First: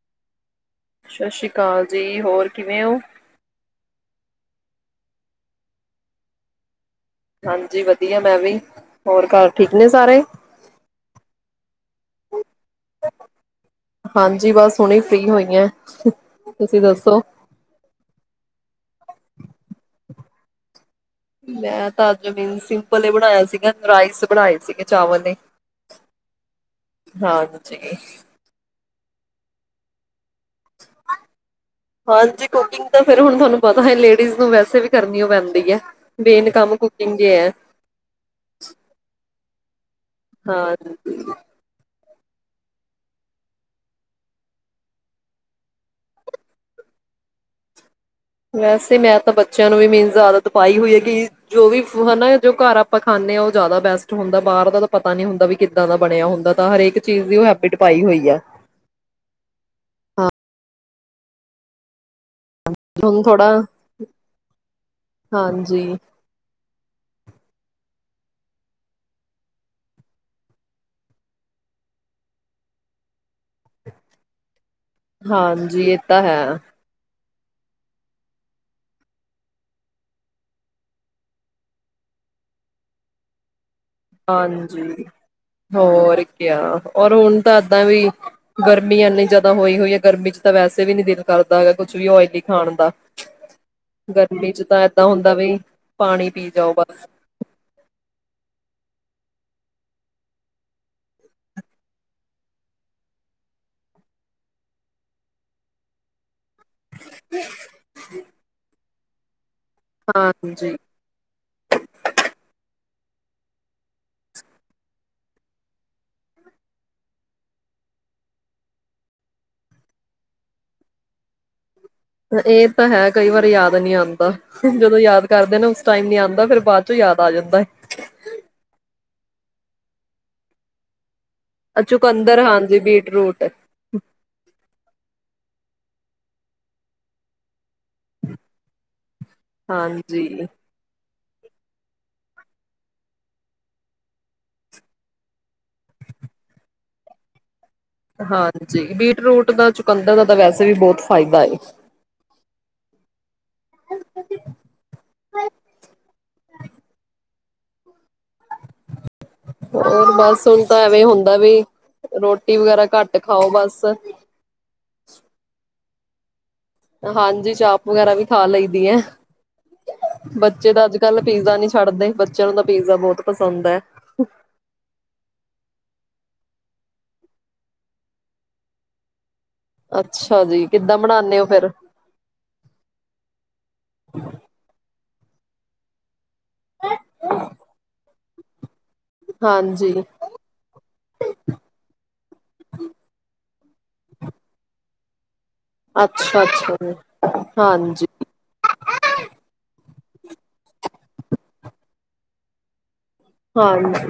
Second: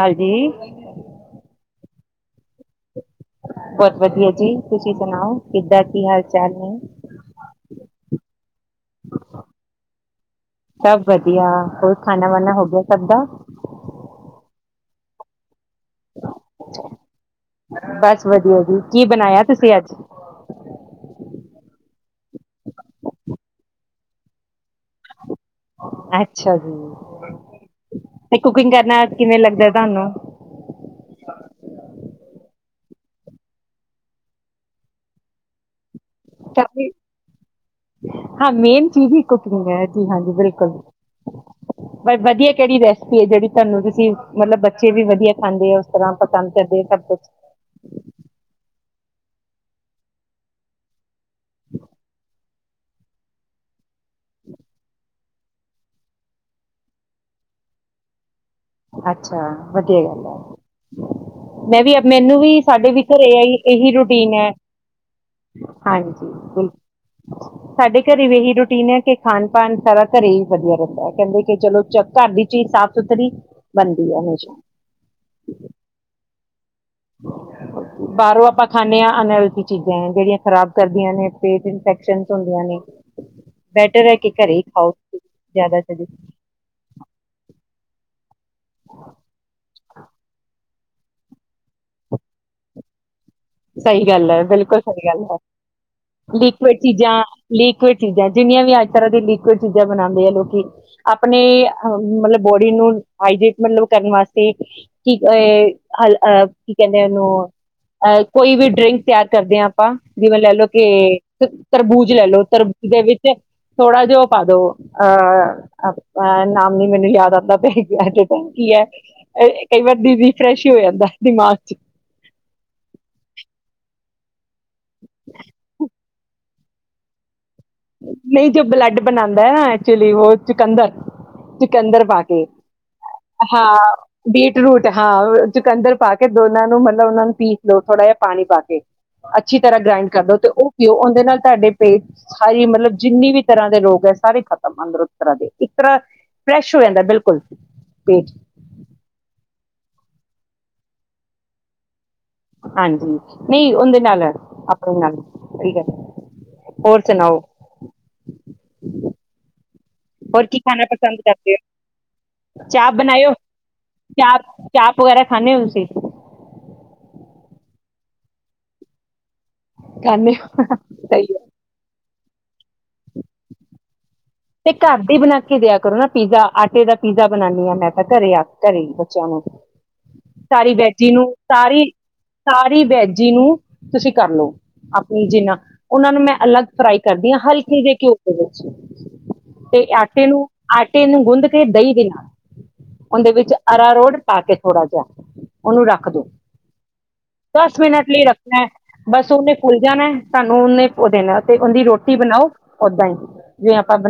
ਹਾਂਜੀ ਸਤਿ ਸ੍ਰੀ ਅਕਾਲ ਜੀ ਹੋਰ ਕਿਵੇਂ ਹੋ ਬਹੁਤ ਵਧੀਆ ਜੀ ਤੁਸੀਂ ਸੁਣਾਓ ਕਿੱਦਾਂ ਕੀ ਹਾਲ ਚਾਲ ਨੇ ਹਾਂਜੀ ਵਧੀਆ ਮੈਂ ਵੀ ਹੋਰ ਘਰ ਠੀਕ ਨੇ ਸਾਰੇ ਖਾ ਬਣਾ ਹੋ ਹੋ ਸਕਦਾ ਹੁਣੀ ਫਰੀ ਹੋਈ ਤੁਸੀਂ ਦੱਸੋ ਬਸ ਵਧੀਆ ਜੀ ਕੀ ਬਣਾਇਆ ਤੁਸੀਂ ਅੱਜ ਮੈਂ ਤਾ ਜ਼ਮੀਨ ਸਿੰਪਲ ਬਣਾਇਆ ਸੀਗਾ ਰਾਈਸ ਬਣਾਏ ਸੀਗੇ ਚਾਵਲ ਨੇ ਅੱਛਾ ਹਾਂਜੀ ਜੀ ਕੁਕਿੰਗ ਕਰਨਾ ਕਿਵੇਂ ਲੱਗਦਾ ਤੁਹਾਨੂੰ ਹਾਂਜੀ ਕੁਕਿੰਗ ਤਾਂ ਫਿਰ ਹੁਣ ਤੁਹਾਨੂੰ ਪਤਾ ਹੈ ਲੇਡੀਜ਼ ਨੂੰ ਵੈਸੇ ਵੀ ਕਰਨੀ ਹੋ ਪੈਂਦੀ ਹੈ ਮੇਨ ਕੰਮ ਕਰਨੀ ਕੁਕਿੰਗ ਈ ਹੈ ਹਾਂ ਮੇਨ ਚੀਜ਼ [unintelligible] ਹਾਂਜੀ-ਹਾਂਜੀ ਬਿਲਕੁਲ ਹਾਂ ਪਰ ਵਧੀਆ ਕਿਹੜੀ ਰੈਸਪੀ ਹੈ ਜਿਹੜੀ ਤੁਹਾਨੂੰ ਤੁਸੀਂ ਮਤਲਬ ਬੱਚੇ ਵੀ ਵਧੀਆ ਖਾਂਦੇ ਉਸ ਤਰ੍ਹਾਂ ਪਸੰਦ ਕਰਦੇ ਹੋ ਸਭ ਕੁਛ। ਵੈਸੇ ਮੈਂ ਤਾਂ ਬੱਚਿਆਂ ਨੂੰ ਵੀ ਮੀਨਜ਼ ਆਦਤ ਪਾਈ ਹੋਈ ਹੈ ਕੀ ਜੋ ਵੀ ਹਨਾ ਜੋ ਘਰ ਆਪਾਂ ਖਾਂਦੇ ਉਹ ਜ਼ਿਆਦਾ ਬੈਸ ਹੁੰਦਾ ਬਾਹਰ ਦਾ ਤਾਂ ਪਤਾ ਨੀ ਹੁੰ ਦਾ ਵੀ ਕਿੱਦਾਂ ਦਾ ਬਣਿਆ ਹੁੰਦਾ ਤਾਂ ਹਰੇਕ ਚੀਜ਼ ਦੀ ਉਹ ਹੈਬਿਟ ਪਾਈ ਹੋਈ ਹੈ। ਅੱਛਾ ਵਧੀਆ ਗੱਲ ਹੈ ਮੈਂ ਵੀ ਮੈਨੂੰ ਵੀ ਸਾਡੇ ਵੀ ਹੁਣ ਘਰੇ ਏਹੀ ਥੋੜਾ ਇਹੀ ਰੂਟੀਨ ਹੈ ਹਾਂਜੀ ਬਿਲਕੁਲ ਸਾਡੇ ਘਰੇ ਵੀ ਇਹੀ ਰੂਟੀਨ ਹੈ ਕਿ ਖਾਨ-ਪਾਨ ਸਾਰਾ ਘਰੇ ਹੀ ਵਧੀਆ ਰਹਿੰਦਾ ਹੈ ਕਹਿੰਦੇ ਕਿ ਚਲੋ ਘਰ ਦੀ ਚੀਜ਼ ਸਾਫ਼ ਸੁਥਰੀ ਬਣਦੀ ਹੈ ਹਮੇਸ਼ਾ। ਹਾਂਜੀ ਇਹ ਤਾਂ ਹੈ ਬਾਹਰੋਂ ਆਪਾਂ ਖਾਂਦੇ ਹਾਂ ਅਨਹਲਥੀ ਚੀਜ਼ਾਂ ਹੈ ਜਿਹੜੀਆਂ ਖ਼ਰਾਬ ਕਰਦੀਆਂ ਨੇ ਪੇਟ ਇਨਫੈਕਸ਼ਨ ਹੁੰਦੀਆਂ ਨੇ। ਬੈਟਰ ਹੈ ਕਿ ਘਰੇ ਹੀ ਖਾਓ ਹਾਂਜੀ ਜ਼ਿਆਦਾ ਸਹੀ ਹੋਰ ਕਿਆ ਹੋਰ ਹੁਣ ਤਾਂ ਤਾਂ ਵੀ ਗਰਮੀ ਇੰਨੀ ਜਿਆਦਾ ਹੋਈ ਹੋਈ ਹੈ ਗਰਮੀ ਚ ਤਾਂ ਵੈਸੇ ਵੀ ਨੀ ਦਿਲ ਕਰਦਾ ਹੈਗਾ ਕੁਛ ਵੀ ਓਇਲੀ ਖਾਣ ਦਾ। ਸਹੀ ਗੱਲ ਹੈ ਗਰਮੀ ਚ ਤਾਂ ਬਿਲਕੁਲ ਏਦਾਂ ਸਹੀ ਗੱਲ ਹੁੰਦਾ ਹੈ। ਵੀ ਪਾਣੀ ਪੀ ਲਿਕੁਡ ਜਾਓ ਬਸ ਚੀਜ਼ਾਂ, ਲਿਕੁਡ ਚੀਜ਼ਾਂ ਜਿੰਨੀਆਂ ਵੀ ਅੱਜ ਤਰ੍ਹਾਂ ਦੀ ਲਿਕੁਡ ਚੀਜ਼ਾਂ ਬਣਾਉਂਦੇ ਆ ਲੋਕੀ। ਆਪਣੇ ਮਤਲਬ ਬੋਡੀ ਨੂੰ ਹਾਈਡੇਟ ਮਤਲਬ ਕਰਨ ਵਾਸਤੇ ਕਿ ਏ ਅਹ ਕੀ ਕਹਿੰਦੇ ਆ ਉਹਨੂੰ ਅਹ ਡਰਿੰਕ ਤਿਆਰ ਕਰਦੇ ਹਾਂ। ਆਪਾਂ ਜਿਵੇਂ ਲੈ ਲਓ ਹਾਂਜੀ ਕੇ ਤਰਬੂਜ ਲੈ ਲਓ। ਤਰਬੂਜ ਦੇ ਵਿੱ ਥੋੜਾ ਜਿਹਾ ਉਹ ਪਾ ਦੋ ਅਹ ਨਾਮ ਨੀ ਮੈਨੂੰ ਯਾਦ ਆਉਂਦਾ ਪਿਆ ਐਟੇ ਟਾਈਮ ਕੀ ਹੈ ਕਈ ਵਾਰ ਦੀਦੀ ਫਰੈਸ਼ ਹੀ ਹੋ ਜਾਂਦਾ ਦਿਮਾਗ ਚ। ਇਹ ਤਾਂ ਹੈ ਕਈ ਵਾਰੀ ਯਾਦ ਨੀ ਆਂਦਾ। ਜਦੋਂ ਯਾਦ ਕਰਦੇ ਆ ਨਾ ਉਸ ਟਾਈਮ ਨੀ ਆਉਂਦਾ ਫੇਰ ਬਾਅਦ ਚ ਯਾਦ ਆ ਜਾਂਦਾ ਐ। ਨਹੀਂ ਜੋ ਬਲੈੱਡ ਬਨਾਦਾ ਐਕਚੁਲੀ ਉਹ ਚੁਕੰਦਰ। ਅ ਚੁਕੰਦਰ ਪਾ ਕੇ ਹਾਂਜੀ ਬੀਟ ਰੂਟ ਹਾਂ ਬੀਟਰੂਟ ਹਾਂ ਚੁਕੰਦਰ ਪਾ ਕਿ ਦੋਨਾਂ ਨੂੰ ਮਤਲਬ ਉਹਨਾਂ ਨੂੰ ਪੀਸ ਲਓ ਥੋੜਾ ਜਿਹਾ ਪਾਣੀ ਪਾ ਕੇ। ਅੱਛੀ ਤਰ੍ਹਾਂ ਗ੍ਰਾਈੰਡ ਕਰ ਦਿਉ ਹਾਂਜੀ ਤੇ ਉਹ ਪਿਓ ਦੇ ਨਾਲ ਤੁਹਾਡੇ ਪੇਟ ਸਾਰੀ ਮਤਲਬ ਜਿੰਨੀ ਵੀ ਤਰ੍ਹਾਂ ਦੇ ਰੋਗ ਹੈ ਸਾਰੇ ਖਤਮ ਅੰਦਰੋਂ ਇੱਕ ਤਰ੍ਹਾਂ ਦੇ ਇੱਕ ਤਰ੍ਹਾਂ ਫਰੈਸ਼ ਹੋ ਜਾਂਦਾ ਬਿਲਕੁਲ। ਪੇਟ ਹਾਂਜੀ, ਬੀਟ ਰੂਟ ਦਾ ਚੁਕੰਦਰ ਦਾ ਤਾਂ ਵੈਸੇ ਵੀ ਬਹੁਤ ਫ਼ਾਇਦਾ ਏ। ਹਾਂਜੀ, ਨਹੀਂ ਉਹਦੇ ਨਾਲ ਏ ਆਪਣੇ ਨਾਲ ਨੀ [unintelligible] ਹੋਰ ਸੁਣਾਓ। ਹੋਰ, ਬਸ ਕੀ ਹੁਣ ਤਾਂ ਖਾਣਾ ਐਵੇਂ ਪਸੰਦ ਹੁੰਦਾ ਵੀ, ਕਰਦੇ ਹੋ ਰੋਟੀ ਵਗੈਰਾ ਚਾਪ ਘੱਟ ਬਣਾਇਓ ਖਾਓ ਬਸ। ਚਾਪ ਚਾਪ ਵਗੈਰਾ ਖਾਂਦੇ ਹੋ ਤੁਸੀਂ ਹਾਂਜੀ, ਚਾਪ ਵਗੈਰਾ ਵੀ ਖਾ ਲਈ ਦੀ ਹੈ। ਖਾਂਦੇ ਹੋ ਬੱਚੇ ਤਾਂ ਅੱਜ ਕੱਲ ਸਹੀ ਪੀਜ਼ਾ ਨੀ ਛੱਡਦੇ ਚਲਦਾ ਪੀਜ਼ਾ ਬਹੁਤ ਪਸੰਦ ਹੈ। ਤੇ ਘਰ ਦੀ ਬਣਾ ਕੇ ਦਿਆ ਕਰੋ ਨਾ ਪੀਜ਼ਾ। ਆਟੇ ਦਾ ਪੀਜ਼ਾ ਬਣਾਉਨਦੀ ਹਾਂ ਮੈਂ ਤਾਂ, ਘਰੇ ਆਪ ਘਰੇ ਬੱਚਿਆਂ ਨੂੰ। ਅੱਛਾ ਜੀ ਸਾਰੀ ਕਿੱਦਾਂ ਵੈਜੀ ਨੂੰ, ਬਣਾਉਂਦੇ ਹੋ ਫਿਰ ਸਾਰੀ, ਸਾਰੀ ਵੈਜੀ ਨੂੰ ਤੁਸੀਂ ਕਰ ਲਓ ਆਪ। ਜਿੰਨਾ, ਉਹਨਾਂ ਨੂੰ ਮੈਂ ਅਲੱਗ ਫਰਾਈ ਕਰਦੀ ਹਾਂ। ਹਲਕੇ ਜੇ ਘਿਉ ਚਲੋ, ਠੀਕ ਹੈ। ਤੇ ਹਾਂਜੀ ਆਟੇ ਨੂੰ, ਆਟੇ ਨੂੰ ਗੁੰਦ ਕੇ ਦਹੀਂ ਦੇ ਨਾਲ। ਉਹਦੇ ਵਿੱਚ ਅਰਾਰੋਟ ਪਾ ਕੇ ਥੋੜ੍ਹਾ ਜਿਹਾ। ਉਹਨੂੰ ਰੱਖ ਦੋ। ਅੱਛਾ ਅੱਛਾ ਜੀ ਦਸ ਹਾਂਜੀ ਮਿੰਟ ਲਈ ਰੱਖਣਾ। ਬਸ ਉਹਨੇ ਫੁੱਲ ਜਾਣਾ ਸਾਨੂੰ ਉਹਨੇ ਦੇਣਾ ਤੇ ਉਹਦੀ ਰੋਟੀ ਬਣਾਓ। ਓਦਾਂ ਹੀ ਜਿਵੇਂ ਆਪਾ, ਹਾਂਜੀ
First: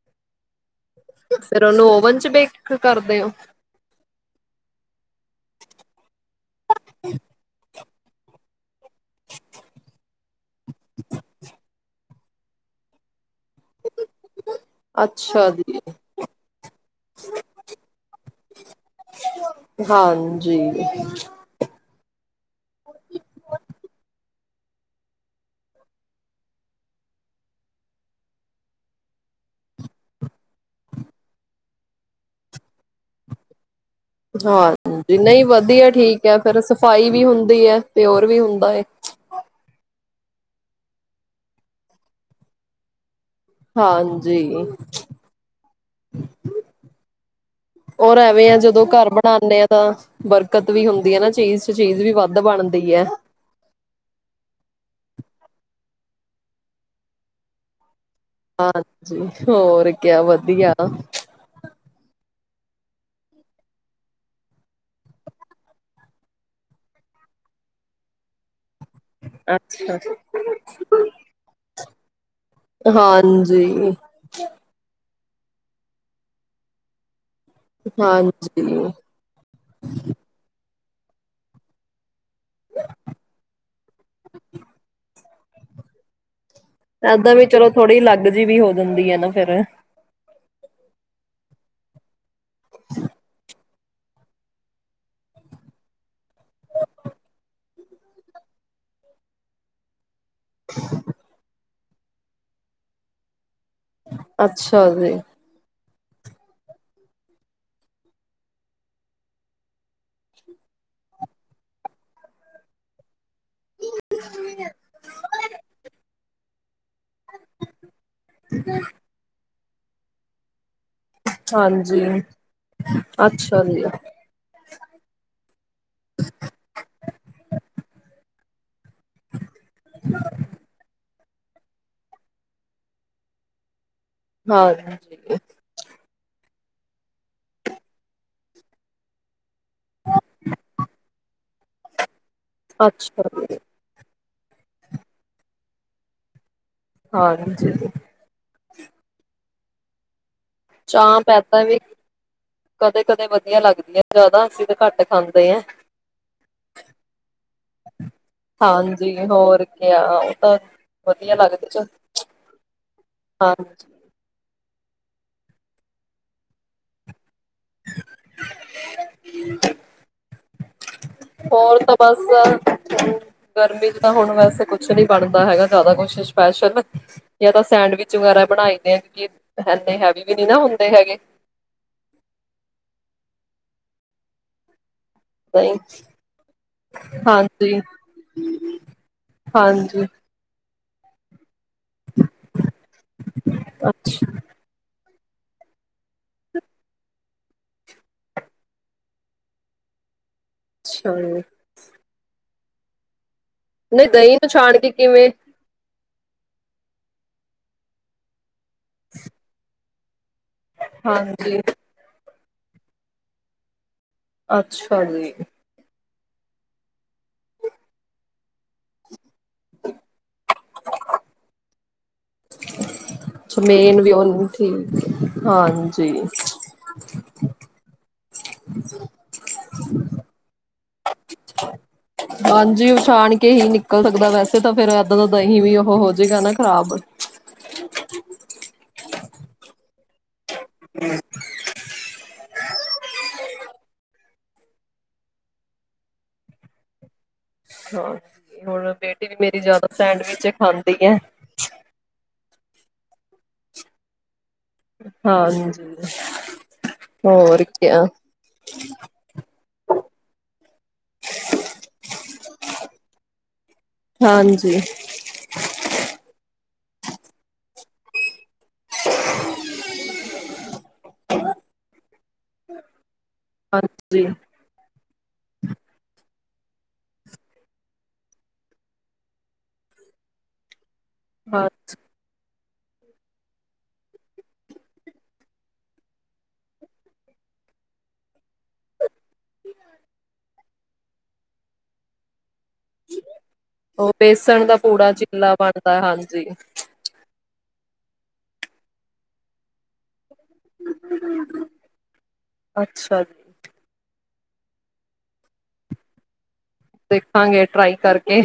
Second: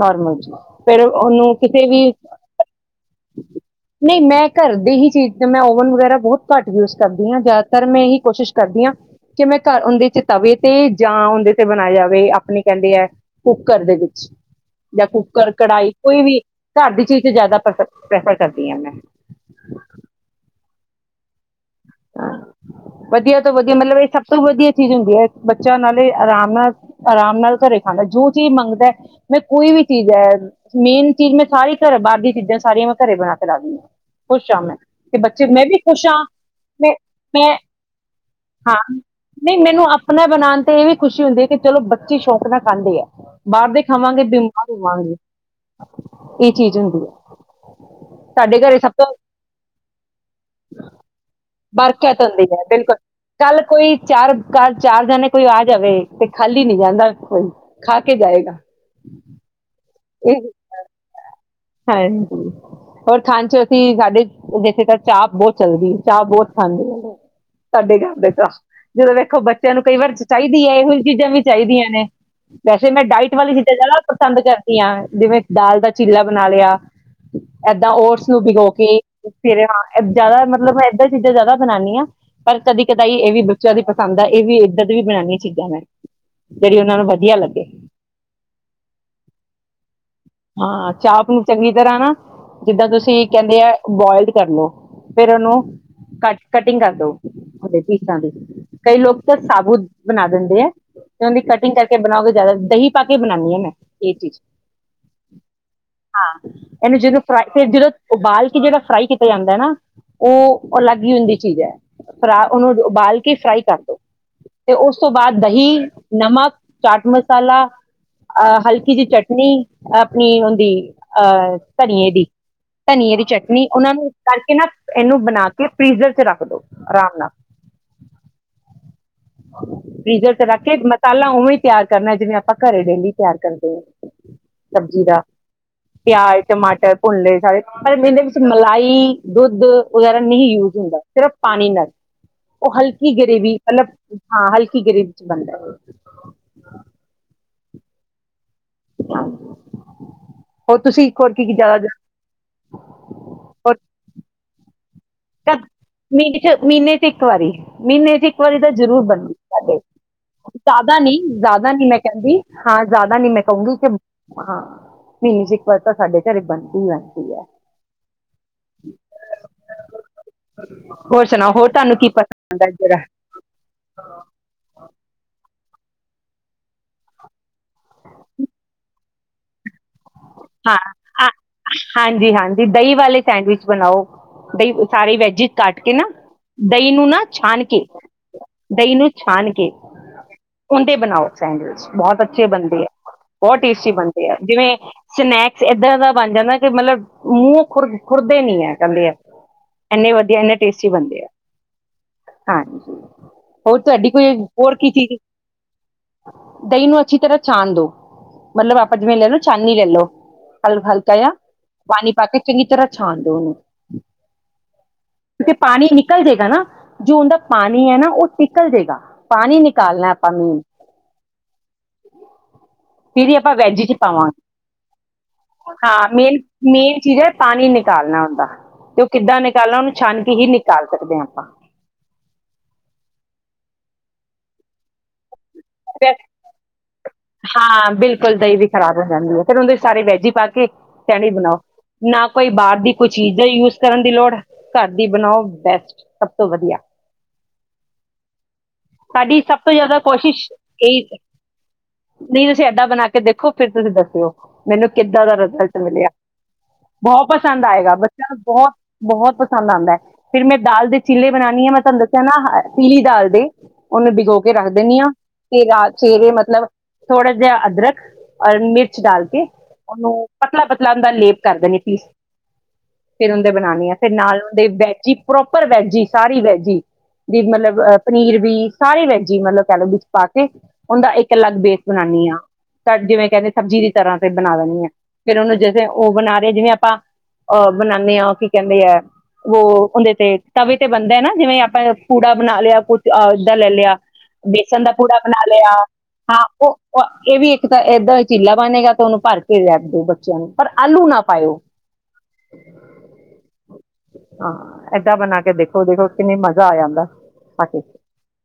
ਨੋਰਮਲ ਚ, ਫਿਰ ਉਹਨੂੰ ਫੇਰ ਕਿਸੇ ਵੀ, ਓਵਨ ਚ ਬੇਕ ਕਰਦੇ ਹੋ? ਨਹੀਂ ਮੈਂ ਘਰ ਦੇ ਹੀ ਚੀਜ਼ ਮੈਂ ਓਵਨ ਵਗੈਰਾ ਬਹੁਤ ਘੱਟ ਯੂਜ ਕਰਦੀ ਹਾਂ ਜਾ ਸਰ ਮੈਂ ਇਹੀ ਕੋਸ਼ਿਸ਼ ਕਰਦੀ ਹਾਂ ਕਿ ਮੈਂ ਘਰ ਉਹਦੇ ਚ ਤਵੇ ਤੇ ਜਾਂ ਉਹਦੇ ਤੇ ਬਣਾਇਆ ਜਾਵੇ ਆਪਣੇ ਕਹਿੰਦੇ ਐ ਕੁਕਰ ਦੇ ਵਿੱਚ ਜਾਂ ਅੱਛਾ ਕੁਕਰ ਜੀ, ਕੜਾਹੀ ਕੋਈ ਵੀ ਘਰ ਦੀ ਚੀਜ਼ ਚ ਜ਼ਿਆਦਾ ਪ੍ਰੈਫਰ ਕਰਦੀ ਹਾਂ ਮੈਂ। ਹਾਂਜੀ। ਵਧੀਆ ਤੋਂ ਵਧੀਆ ਮਤਲਬ ਇਹ ਸਭ ਤੋਂ ਵਧੀਆ ਚੀਜ਼ ਹੁੰਦੀ ਹੈ, ਬੱਚਿਆਂ ਐ ਨਾਲ ਆਰਾਮ ਨਾਲ ਆਰਾਮ ਨਾਲ ਘਰੇ ਖਾਣਾ ਜੋ ਚੀਜ਼ ਮੰਗਦਾ ਮੈਂ ਕੋਈ ਵੀ ਚੀਜ਼ ਹੈ ਮੇਨ ਚੀਜ਼ ਮੈਂ ਸਾਰੀ ਘਰ ਬਾਹਰਲੀ ਚੀਜ਼ਾਂ ਸਾਰੀਆਂ ਮੈਂ ਘਰੇ ਬਣਾ ਕੇ ਰਖਦੀ ਆ। ਹਾਂਜੀ ਨਹੀਂ ਵਧੀਆ ਹਾਂ ਠੀਕ ਹੈ, ਫਿਰ ਮੈਂ ਸਫ਼ਾਈ ਵੀ ਮੈਂ ਹੁੰਦੀ ਹੈ। ਤੇ ਹੋਰ ਵੀ ਹੁੰਦਾ ਹਾਂ ਐ। ਨਹੀਂ ਮੈਨੂੰ ਆਪਣਾ ਬਣਾਣ ਤੇ ਇਹ ਵੀ ਖੁਸ਼ੀ ਹੁੰਦੀ ਹੈ, ਕਿ ਚਲੋ ਬੱਚੀ ਸ਼ੌਕ ਨਾਲ ਖਾਂਦੇ ਹੈ। ਹਾਂਜੀ ਇਹ ਚੀਜ਼ ਹੁੰਦੀ ਹੈ ਔਰ ਐਵੇਂ ਆ ਸਾਡੇ ਘਰੇ ਜਦੋਂ ਸਭ ਤੋਂ ਘਰ ਬਣਾਨੇ ਆ ਤਾਂ ਬਰਕਤ ਵੀ ਹੁੰਦੀ ਹੈ ਨਾ ਚੀਜ਼ ਚ ਚੀਜ਼ ਵੀ ਬਰਕਤ ਵੱਧ ਹੁੰਦੀ ਹੈ ਬਣ ਬਿਲਕੁਲ ਕੱਲ ਕੋਈ ਚਾਰ ਚਾਰ ਜਣੇ ਕੋਈ ਆ ਜਾਵੇ, ਤੇ ਖਾਲੀ ਨੀ ਜਾਂਦਾ ਕੋਈ। ਕੇ ਜਾਏਗਾ ਹਾਂਜੀ ਹੋਰ ਕਿਆ ਇਹ ਵਧੀਆ। ਹਾਂਜੀ ਹੋਰ ਖਾਣ ਚ ਅਸੀਂ ਸਾਡੇ ਜਿਆਦਾਤਰ ਚਾਹ ਬਹੁਤ ਚੱਲਦੀ ਐ ਚਾਹ ਬਹੁਤ ਖਾਂਦੇ ਐ ਸਾਡੇ ਘਰ ਦੇ ਚਾਹ। ਜਦੋਂ ਵੇਖੋ ਬੱਚਿਆਂ ਨੂੰ ਕਈ ਅੱਛਾ। ਵਾਰ ਚਾਹੀਦੀ ਹੈ, ਇਹੋ ਜਹੀ ਚੀਜ਼ਾਂ ਵੀ ਚਾਹੀਦੀਆਂ ਨੇ। ਵੈਸੇ ਮੈਂ ਡਾਈਟ ਵਾਲੀ ਚੀਜ਼ਾਂ ਹਾਂਜੀ, ਜਿਆਦਾ ਪਸੰਦ ਕਰਦੀ ਆ। ਜਿਵੇਂ ਦਾਲ ਦਾ ਚੀਲਾ, ਬਣਾ ਲਿਆ। ਏਦਾਂ ਓਟਸ ਨੂੰ ਭਿਗੋ ਹਾਂਜੀ। ਕੇ ਫਿਰ ਹਾਂ ਜਿਆਦਾ ਮਤਲਬ ਐ ਐ ਚੀਜ਼ਾਂ ਜ਼ਿਆਦਾ ਬਨਾਨੀ ਆਂ ਪਰ ਕਦੀ ਕਦਾਈ ਇਹ ਵੀ ਬੱਚਿਆਂ ਦੀ ਪਸੰਦ ਆ ਇਹ ਵੀ ਇੱਦਾਂ ਦੀ ਵੀ ਬਣਾਨੀ ਚੀਜ਼ਾਂ ਮੈਂ ਜਿਹੜੀ ਉਹਨਾਂ ਨੂੰ ਏਦਾਂ ਵਧੀਆ ਵੀ ਚਲੋ ਲੱਗੇ ਥੋੜ੍ਹੀ ਅਲੱਗ ਜੀ ਵੀ ਹੋ ਜਾਂਦੀ ਆ ਨਾ ਫੇਰ ਹਾਂ ਚਾਪ ਨੂੰ ਚੰਗੀ ਤਰ੍ਹਾਂ ਨਾ ਜਿੱਦਾਂ ਤੁਸੀਂ ਕਹਿੰਦੇ ਆ ਬੋਇਲ ਕਰਲੋ ਫਿਰ ਉਹਨੂੰ ਕਟ ਕਟਿੰਗ ਕਰਦੋ ਉਹਦੇ ਪੀਸਾਂ ਦੀ ਕਈ ਲੋਕ ਤਾਂ ਸਾਬੂਤ ਬਣਾ ਦਿੰਦੇ ਆ, ਤੇ ਉਹਨਾ ਦੀ ਕੰਟੀਗ ਕ ਕੇ ਬਣਾਓਗੇ ਜਿਆਦਾ ਦਹੀਂ ਪਾ ਕੇ ਬਣਾਨੀ ਆ ਮੈਂ। ਇਹ ਚੀਜ਼ ਅੱਛਾ ਜੀ, ਹਾਂ ਇਹਨੂੰ ਜਦੋਂ ਫਰਾਈ ਫਿਰ ਜਦੋਂ ਉਬਾਲ ਕੇ ਜਿਹੜਾ ਫਰਾਈ ਕੀਤਾ ਜਾਂਦਾ ਹੈ, ਨਾ ਉਹ ਅਲੱਗ ਹੀ ਹੁੰਦੀ ਚੀਜ਼ ਹੈ, ਫਰਾ ਉਹਨੂੰ ਉਬਾਲ ਕੇ ਕਿ ਫਰਾਈ ਕਰ ਦੋ ਤੇ ਉਸ ਤੋਂ ਬਾਅਦ ਦਹੀਂ ਨਮਕ ਚਾਟ ਮਸਾਲਾ ਅ ਹਲਕੀ ਜੀ ਚਟਨੀ ਆਪਣੀ ਉਹਦੀ ਹਾਂਜੀ, ਧਨੀਏ ਦੀ ਧਨੀਏ ਦੀ ਅੱਛਾ ਚਟਨੀ ਜੀ, ਉਹਨਾਂ ਨੂੰ ਕਰਕੇ ਨਾ ਇਹਨੂੰ ਬਣਾ ਕੇ ਫਰੀਜ਼ਰ ਚ ਰੱਖ ਦੋ ਆਰਾਮ ਨਾਲ ਫਰੀਜਰ ਰੱਖ ਕੇ ਮਸਾਲਾ ਉਵੇਂ ਤਿਆਰ ਕਰਨਾ ਜਿਵੇਂ ਆਪਾਂ ਘਰੇ ਡੇਲੀ ਤਿਆਰ ਕਰਦੇ ਹਾਂ ਹਾਂ ਸਬਜ਼ੀ ਦਾ ਪਿਆਜ ਟਮਾਟਰ ਭੁੰਨਲੇ ਸਾਰੇ ਪਰ ਇਹਦੇ ਵਿੱਚ ਮਲਾਈ ਦੁੱਧ ਵਗੈਰਾ ਨਹੀਂ ਯੂਜ ਹੁੰਦਾ ਸਿਰਫ ਪਾਣੀ ਨਾਲ ਉਹ ਹਲਕੀ ਅੱਛਾ ਗਰੇਵੀ ਜੀ, ਮਤਲਬ ਹਾਂ ਹਲਕੀ ਗਰੇਬੀ ਚ ਬਣਦਾ ਹੈ ਹਾਂਜੀ ਜੀ ਆਹ ਚਾਂਪ ਐਦਾ ਵੀ ਕਦੇ ਕਦੇ ਵਧੀਆ ਲੱਗਦੀਆਂ ਜ਼ਿਆਦਾ ਅਸੀਂ ਤੇ ਘੱਟ ਖਾਂਦੇ ਆ ਮਹੀਨੇ ਚ ਮਹੀਨੇ ਚ ਇੱਕ ਵਾਰੀ ਮਹੀਨੇ ਚ ਇੱਕ ਵਾਰੀ ਤਾਂ ਜ਼ਰੂਰ ਬਣ ਹਾਂਜੀ ਹੋਰ ਸਾਡੇ ਕਿਆ ਉਹ ਤਾਂ ਜ਼ਿਆਦਾ ਨੀ ਵਧੀਆ ਲੱਗਦੇ ਜ਼ਿਆਦਾ ਚ ਨੀ ਮੈਂ ਕਹਿੰਦੀ ਹਾਂ ਜ਼ਿਆਦਾ ਨੀ ਮੈਂ ਕਹੂੰਗੀ ਕਿ ਹਾਂਜੀ ਹਾਂ ਮੀਜ ਇੱਕ ਵਾਰ ਤਾਂ ਸਾਡੇ ਘਰੇ ਬਣਦੀ ਰਹਿੰਦੀ ਹੈ [inaudible] ਸ ਹੋਰ ਤਾਂ ਬਸ ਗਰਮੀ ਚ ਤਾਂ ਹੁਣ ਵੈਸੇ ਕੁਛ ਨੀ ਬਣਦਾ ਹੈਗਾ ਜ਼ਿਆਦਾ ਕੁਛ ਸਪੈਸ਼ਲ ਜਾਂ ਤਾਂ ਸੈਂਡਵਿਚ ਵਗੈਰਾ ਬਣਾਈ ਦੇ ਆ ਕਿਉਂਕਿ ਹੈੇ ਹੈ ਵੀ ਨੀ ਨਾ ਹਾਂ ਹੁੰਦੇ ਹੈਗੇ ਹਾਂਜੀ ਹਾਂਜੀ ਦਹੀਂ ਵਾਲੇ ਸੈਂਡਵਿਚ ਬਣਾਓ ਬਈ ਸਾਰੇ ਵੈਜਿਜ ਦਹੀਂ ਕੱਟ ਕੇ ਨਾ ਦਹੀਂ ਨੂੰ ਨਾ ਛਾਨ ਹਾਂਜੀ ਕੇ ਦਹੀਂ ਨੂੰ ਛਾਨ ਕੇ ਹਾਂਜੀ ਉਹਦੇ ਬਣਾਓ ਸੈਂਡਵਿੱਚ ਬਹੁਤ ਅੱਛੇ ਬਣਦੇ ਹੈ ਬਹੁਤ ਟੇਸਟੀ ਬਣਦੇ ਅੱਛਾ ਹੈ ਜਿਵੇਂ ਸਨੈਕਸ ਇੱਦਾਂ ਦਾ ਬਣ ਜਾਂਦਾ ਕਿ ਮਤਲਬ ਮੂੰਹ ਖੁਰ ਖੁਰਦੇ ਨੀ ਹੈ ਕਹਿੰਦੇ ਆ ਇੰਨੇ ਵ ਇੰਨਾ ਟੇਸਟੀ ਅੱਛਾ ਬਣਦੇ ਆ ਜੀ ਹਾਂਜੀ ਹੋਰ ਨਹੀਂ ਤੁਹਾਡੀ ਦਹੀਂ ਕੋਈ ਨੂੰ ਹੋਰ ਛਾੜ ਕੀ ਕੇ ਚੀਜ਼ ਕਿਵੇਂ ਦਹੀਂ ਨੂੰ ਅੱਛੀ ਤਰ੍ਹਾਂ ਛਾਣ ਦਿਉ ਮਤਲਬ ਆਪ ਜਿਂਵੇ ਲੈ ਲੋ ਚਾਂਨੀ ਲੈ ਲਓ ਹਲ ਹਾਲਕਾਇਆ ਹਾਂਜੀ ਪਾਣੀ ਪਾ ਕੇ ਚੰਗੀ ਤਰ੍ਹਾਂ ਛਾਣ ਦੋ ਉਹਨੂੰ ਅੱਛਾ ਜੀ ਕਿਉਂਕਿ ਪਾਣੀ ਨਿਕਲ ਜਾਏਗਾ ਨਾ ਜੋ ਉਹਦਾ ਪਾਣੀ ਹੈ ਨਾ ਉਹ ਟਿਕਲ ਜਾਵੇਗਾ ਪਾਣੀ ਨਿਕਾਲਣਾ ਆਪਾਂ ਮੇਨ ਫੀਰ ਆਪਾਂ ਅੱਛਾ ਵੈਜ ਚ ਮੇਨ ਵੀ ਪਾਵਾਂ ਉਹ ਠੀਕ ਹਾਂ ਹਾਂਜੀ ਮੇਨ ਮੇਨ ਚੀਜ਼ ਹੈ ਪਾਣੀ ਨਿਕ ਕਾਲਣਾ ਹੁੰਦਾ ਤੇ ਉਹ ਕਿੱਦਾਂ ਨਿਕਾਲਣਾ ਉਹਨੂੰ ਛਾਨ ਕੇ ਹੀ ਨਿਕਾਲ ਸਕਦੇ ਹਾਂ ਆਪਾਂ ਹਾਂਜੀ ਉ ਛਾਨ ਕੇ ਹੀ ਨਿਕਲ ਸਕਦਾ ਵੈਸੇ ਤਾਂ ਫੇਰ ਇੱਦਾਂ ਤਾਂ ਨਹੀਂ ਵੀ ਉਹ ਫਿਰ ਹੋਜੇਗਾ ਨਾ ਖਰਾਬ ਖਰਾਬ ਹੋ ਜਾਂਦੀ ਹੈ ਫਿਰ ਉਹਦੇ ਸਾਰੇ ਵੈਜੀ ਪਾ ਕੇ ਚਹਿਣੀ ਬਣਾਓ ਨਾ ਕੋਈ ਬਾਹਰ ਘ ਦੀ ਕੁਛ ਚੀਜ਼ ਯੂਜ ਕਰਨ ਦੀ ਲੋੜ ਘਰ ਦੀ ਬਣਾਓ ਬੈਸਟ ਸਭ ਤੋਂ ਵਧੀਆ ਹਾਂ ਹੁਣ ਬੇਟੀ ਵੀ ਸਾਡੀ ਸਭ ਮੇਰੀ ਤੋਂ ਜਿਆਦਾ ਜ਼ਿਆਦਾ ਸੈਂਡਵਿਚ ਕੋਸ਼ਿਸ਼ ਖਾਂ ਦੀ ਇਹੀ ਹੈ ਤੁਸੀਂ ਏਦਾਂ ਬਣਾ ਕੇ ਦੇਖੋ ਫਿਰ ਤੁਸੀਂ ਦੱਸਿਓ ਮੈਨੂੰ ਕਿੱਦਾਂ ਦਾ ਰਿਜ਼ਲਟ ਮਿਲਿਆ ਹਾਂਜੀ ਬਹੁਤ ਪਸੰਦ ਹੋਰ ਆਏਗਾ ਕਿਆ ਬੱਚਯਾਂ ਨੂੰ ਬਹੁਤ ਬਹੁਤ ਪਸੰਦ ਆਉਂਦਾ ਫਿਰ ਮੈਂ ਦਾਲ ਦੇ ਚੀਲੇ ਬਣਾਉਾਨਦੀ ਹਾਂ ਮੈਂ ਤੁਹਾਨੂੰ ਦੱਸਿਆ ਨਾ ਪੀਲੀ ਦਾਲ ਦੇ ਉਹਨੂੰ ਡਿਗੋ ਕੇ ਰੱਖ ਹਾਂਜੀ ਦਿੰਦੀ ਆਂ ਤੇ ਰਾ ਚਿਹਰੇ ਮਤਲਬ ਥੋੜਾ ਜਿਹਾ ਅਦਰਕ ਮਿਰਚ ਡਾਲ ਕੇ ਉਹਨੂੰ ਪਤਲਾ ਪਤਲਾ ਉਹਦਾ ਲੇਪ ਕਰ ਦੇਿੰਣੀ ਪੀਸ ਫਿਰ ਉਹਦੇ ਬਣਾਉਣੇ ਆ ਫਿਰ ਹਾਂਜੀ ਨਾਲ ਉਹਦੇ ਵੈਜੀ ਪ੍ਰੋਪਰ ਵੈਜੀ ਸਾਰੀ ਵੈਜੀ ਦੀ ਮਤਲਬ ਪਨੀਰ ਵੀ ਸਾਰੇ ਵੈਜੀ ਮਤਲਬ ਕਹਿ ਲਓ ਬ ਬਾਕੀ ਉਹਦਾ ਇੱਕ ਅਲੱਗ ਬੇਸ ਹਾਂਜੀ ਬਨਉਾਨਣੀ ਆ ਜਿਵੇਂ ਕਹਿੰਦੇ ਸਬਜ਼ੀ ਦੀ ਤਰ੍ਹਾਂ ਤੇ ਬਣਾ ਦੇਣੀ ਹੈ ਫੇਿਰ ਉਹਨੂੰ ਜਂ ਉਹ ਬਣਾ ਰਹੇ ਜਿਵੇਂ ਆਪਾਂ ਅਹ ਬਣਾਉਂਦੇ ਹਾਂ ਕੀ ਕਹਿੰਦੇ ਹੈ ਉਹ ਉਹਦੇ ਤੇ ਤਵੇ ਤੇ ਬਣਦਾ ਹੈ ਨਾ ਜਿਵੇਂ ਆਪਾਂ ਪੂੜਾ ਬਣਾ ਲਿਆ ਕੁੱਛ [unintelligible] ਲੈ ਲਿਆ ਉਹ ਬੇਸਣ ਦਾ ਪੂੜਾ ਬਣਾ ਚਿੱਲਾ ਲਿਆ ਬਣਦਾ ਹਾਂ ਹਾਂਜੀ ਉਹ ਇਹ ਵੀ ਇੱਕ ਤਾਂ ਏਦਾਂ ਹੀ ਚੀਲਾ ਬਣੇੇਗਾ ਤਾਂ ਉਹਨੂੰ ਭਰ ਕੇ ਰੱਖ ਦਿਓ ਪਰ ਆਲੂ ਨਾ ਪਾਇਓ ਅੱਛਾ ਜੀ ਹਾਂ ਏਦਾਂ ਬਣਾ ਕੇ ਦੇਖੋ ਦੇਖੋ ਕਿੰਨੀ ਮਜ਼ ਦੇਖਾਂਗੇ ਟਰਾਈ ਕਰਕੇ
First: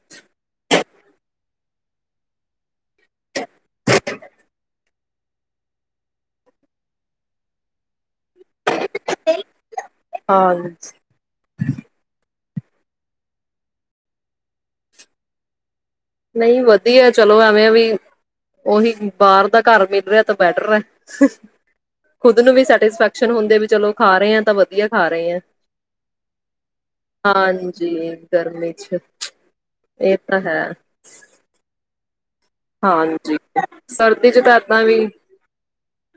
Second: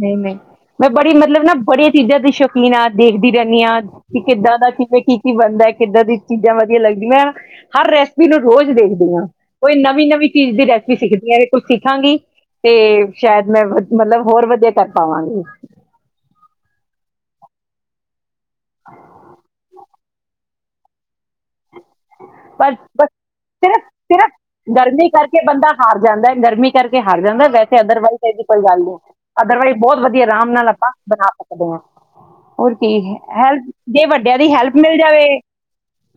ਨਹੀਂ ਨਹੀਂ ਮੈਂ ਬੜੀ ਮਤਲਬ ਨਾ ਬੜੀਆਂ ਚੀਜ਼ਾਂ ਦੀ ਸ਼ੌਕੀਨ ਹਾਂ ਦੇਖਦੀ ਰਹਿੰਦੀ ਹਾਂ ਕਿ ਕਿੱਦਾਂ ਦਾ ਕਿਵੇਂ ਕੀ ਕੀ ਬਣਦਾ ਕਿੱਦਾਂ ਦੀ ਚੀਜ਼ਾਂ ਵਧੀਆ ਲੱਗਦੀਆਂ ਹਰ ਰੈਸਿਪੀ ਨੂੰ ਰੋਜ਼ [unintelligible] ਕੋਈ ਨਵੀਂ ਨਵੀਂ ਚੀਜ਼ ਦੀ ਹਾਂਜੀ ਰੈਸਪੀ ਸਿੱਖਦੀਆਂ ਇਹ ਕੁਝ ਸਿੱਖਾਂਗੀ ਤੇ ਸ਼ਾਇਦ ਮੈਂ ਮਤਲਬ ਹੋਰ ਵਧੀਆ ਕਰ ਪਾਵਾਂਗੇ ਨਹੀਂ ਵਧੀਆ ਚਲੋ ਐਵੇਂ ਵੀ ਉਹੀ ਬਾਹਰ ਦਾ ਘਰ ਮਿਲ ਰਿਹਾ ਤਾਂ ਬੈਟਰ ਹੈ ਖੁਦ ਨੂੰ ਵੀ ਪਰ ਬਸ ਸੈਟਿਸਫੈਕਸ਼ਨ ਹੁੰਦੇ ਵੀ ਸਿਰਫ ਚਲੋ ਖਾ ਸਿਰਫ਼ ਰਹੇ ਆ ਤਾਂ ਵਧੀਆ ਖਾ ਗਰਮੀ ਰਹੇ ਆ ਕਰਕੇ ਬੰਦਾ ਹਾਰ ਜਾਂਦਾ ਗਰਮੀ ਕਰਕੇ ਹਾਰ ਜਾਂਦਾ ਵੈਸੇ ਹਾਂਜੀ ਅਦਰਵਾਈਜ਼ ਇਹਹੀ ਕੋਈ ਗਰਮੀ ਗੱਲ ਚ ਨਹੀਂ ਅਦਰਵਾਈਜ਼ ਬਹੁਤ ਇਹ ਵਧੀਆ ਤਾਂ ਆਰਾਮ ਹੈ ਨਾਲ ਆਪਾਂ ਬਣਾ [unintelligible] ਹੋਰ ਕੀ ਹਾਂਜੀ ਹੈਲਪ ਜੇ ਸਰਦੀ ਵੱਡਿਆਂ ਚ ਦੀ ਤਾਂ ਹੈਲਪ ਏਦਾਂ ਮਿਲ ਵੀ ਜਾਵੇ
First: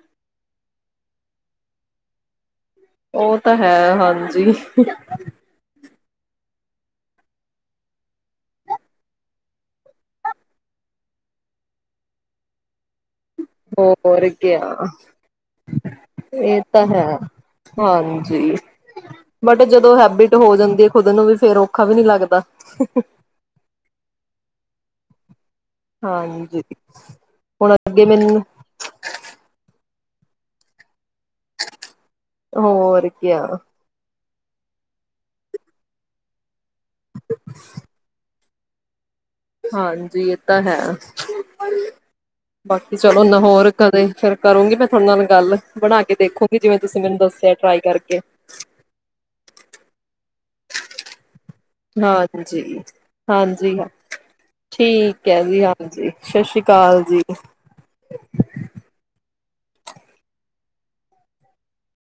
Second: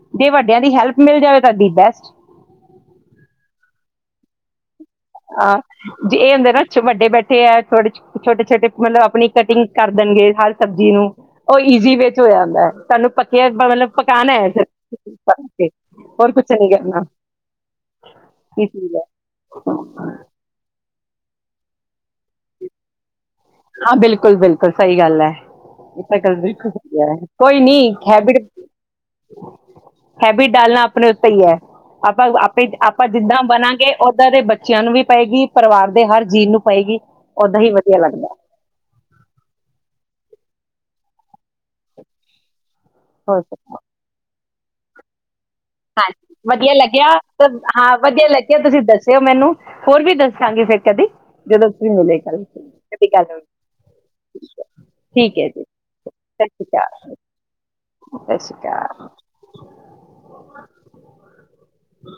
[unintelligible] ਵਡਿਆਂ ਦੀ ਹੈਲਪ ਮਿਲ ਜਾਵੇ ਤੁਹਾਡੀ ਬੈਸਟ ਉਹ ਤਾਂ ਹੈ ਹਾਂਜੀ ਹਾਂ ਇਹ ਹੁੰਦੇ ਨਾ ਵੱਡੇ ਬੈਠੇ ਹੈ ਛੋਟੇ ਛੋਟੇ ਛੋਟੇ ਮਤਲਬ ਆਪਣੀ ਕਟਿੰਗ ਕਰ ਦੇਣਗੇ ਹਰ ਸਬਜ਼ੀ ਨੂੰ ਉਹ ਈਜ਼ੀ ਵਿੱਚ ਹੋਇਆ ਹੁੰਦਾ ਹੈ ਸਾਨੂੰ ਪੱਕੀ ਮਤਲਬ ਹੋਰ ਪਕਾਾਨ ਹੈ ਕਿਆ ਹੋਰ ਕੁਛ ਇਹ ਨੀ ਤਾਂ ਕਰਨਾ ਹੈ ਹਾਂਜੀ ਕੀ ਚੀਜ਼ ਹੈ ਬਟ ਜਦੋਂ ਹੈਬਿਟ ਹੋ ਜਾਂਦੀ ਹੈ ਖੁਦ ਨੂੰ ਵੀ ਫੇਰ ਔਖਾ ਵੀ ਨਹੀਂੀ ਲੱਗਦਾ ਹਾਂ ਬਿਲਕੁਲ ਬਿਲਕੁਲ ਸਹੀ ਗੱਲ ਹੈ ਹਾਂਜੀ [unintelligible] ਕੋਈ ਨੀ ਹੁਣ ਅੱਗੇ ਹੈਬੀਟ ਮੈਨੂੰ ਹੈਬਿਟ ਡਾਲਣਾ ਆਪ ਆਪਣੇ ਉੱਤੇ ਹੀ ਹੈ ਆਪਾਂ ਆਪੇ ਆਪਾਂ ਹੋਰ ਜਿੱਦਾਂ ਕਿਆ ਬਣਾਂਗੇ [unintelligible] ਬੱਚਿਆਂ ਨੂੰ ਵੀ ਪਏਗੀ ਪਰਿਵਾਰ ਦੇ ਹਰ ਜੀ ਨੂੰ ਪਏਗੀ ਓਦਾਂ ਹੀ ਵਧੀਆ ਲੱਗਦਾ ਹਾਂਜੀ ਇਹ ਤਾਂ ਹੈ ਬਾਕੀ ਚਲੋ ਨਾ ਹੋਰ ਕਦੇ ਫਿਰ ਕਰੂੰਗੀ ਮੈਂ ਤੁਹਾਡੇ ਨਾਲ ਗੱਲ ਬਣਾ ਕੇ ਹਾਂਜੀ ਦੇਖੂੰਗੀ ਵਧੀਆ ਜਿਵੇਂ ਤੁਸੀਂ ਲੱਗਿਆ ਮੈਨੂੰ ਦੱਸਿਆ ਟਰਾਈ ਹਾਂ ਕਰਕੇ ਵਧੀਆ ਲੱਗਿਆ ਤੁਸੀਂ ਦੱਸਿਓ ਮੈਨੂੰ ਹੋਰ ਵੀ ਦੱਸ ਚਗੀਗੇ [unintelligible] ਫੇ ਕਦੀ ਜਦੋਂ ਤੁਸੀਂ ਮਿਲੇ ਕੱਲ ਹਾਂਜੀ ਕਦੀ ਗੱਲ ਹੋਈ ਹਾਂਜੀ ਹਾਂ ਠੀਕ ਹੈ ਜੀ ਹਾਂਜੀ ਸਤਿ ਸ੍ਰੀ ਅਕਾਲ ਜੀ [unintelligible] ਹਮ [inaudible]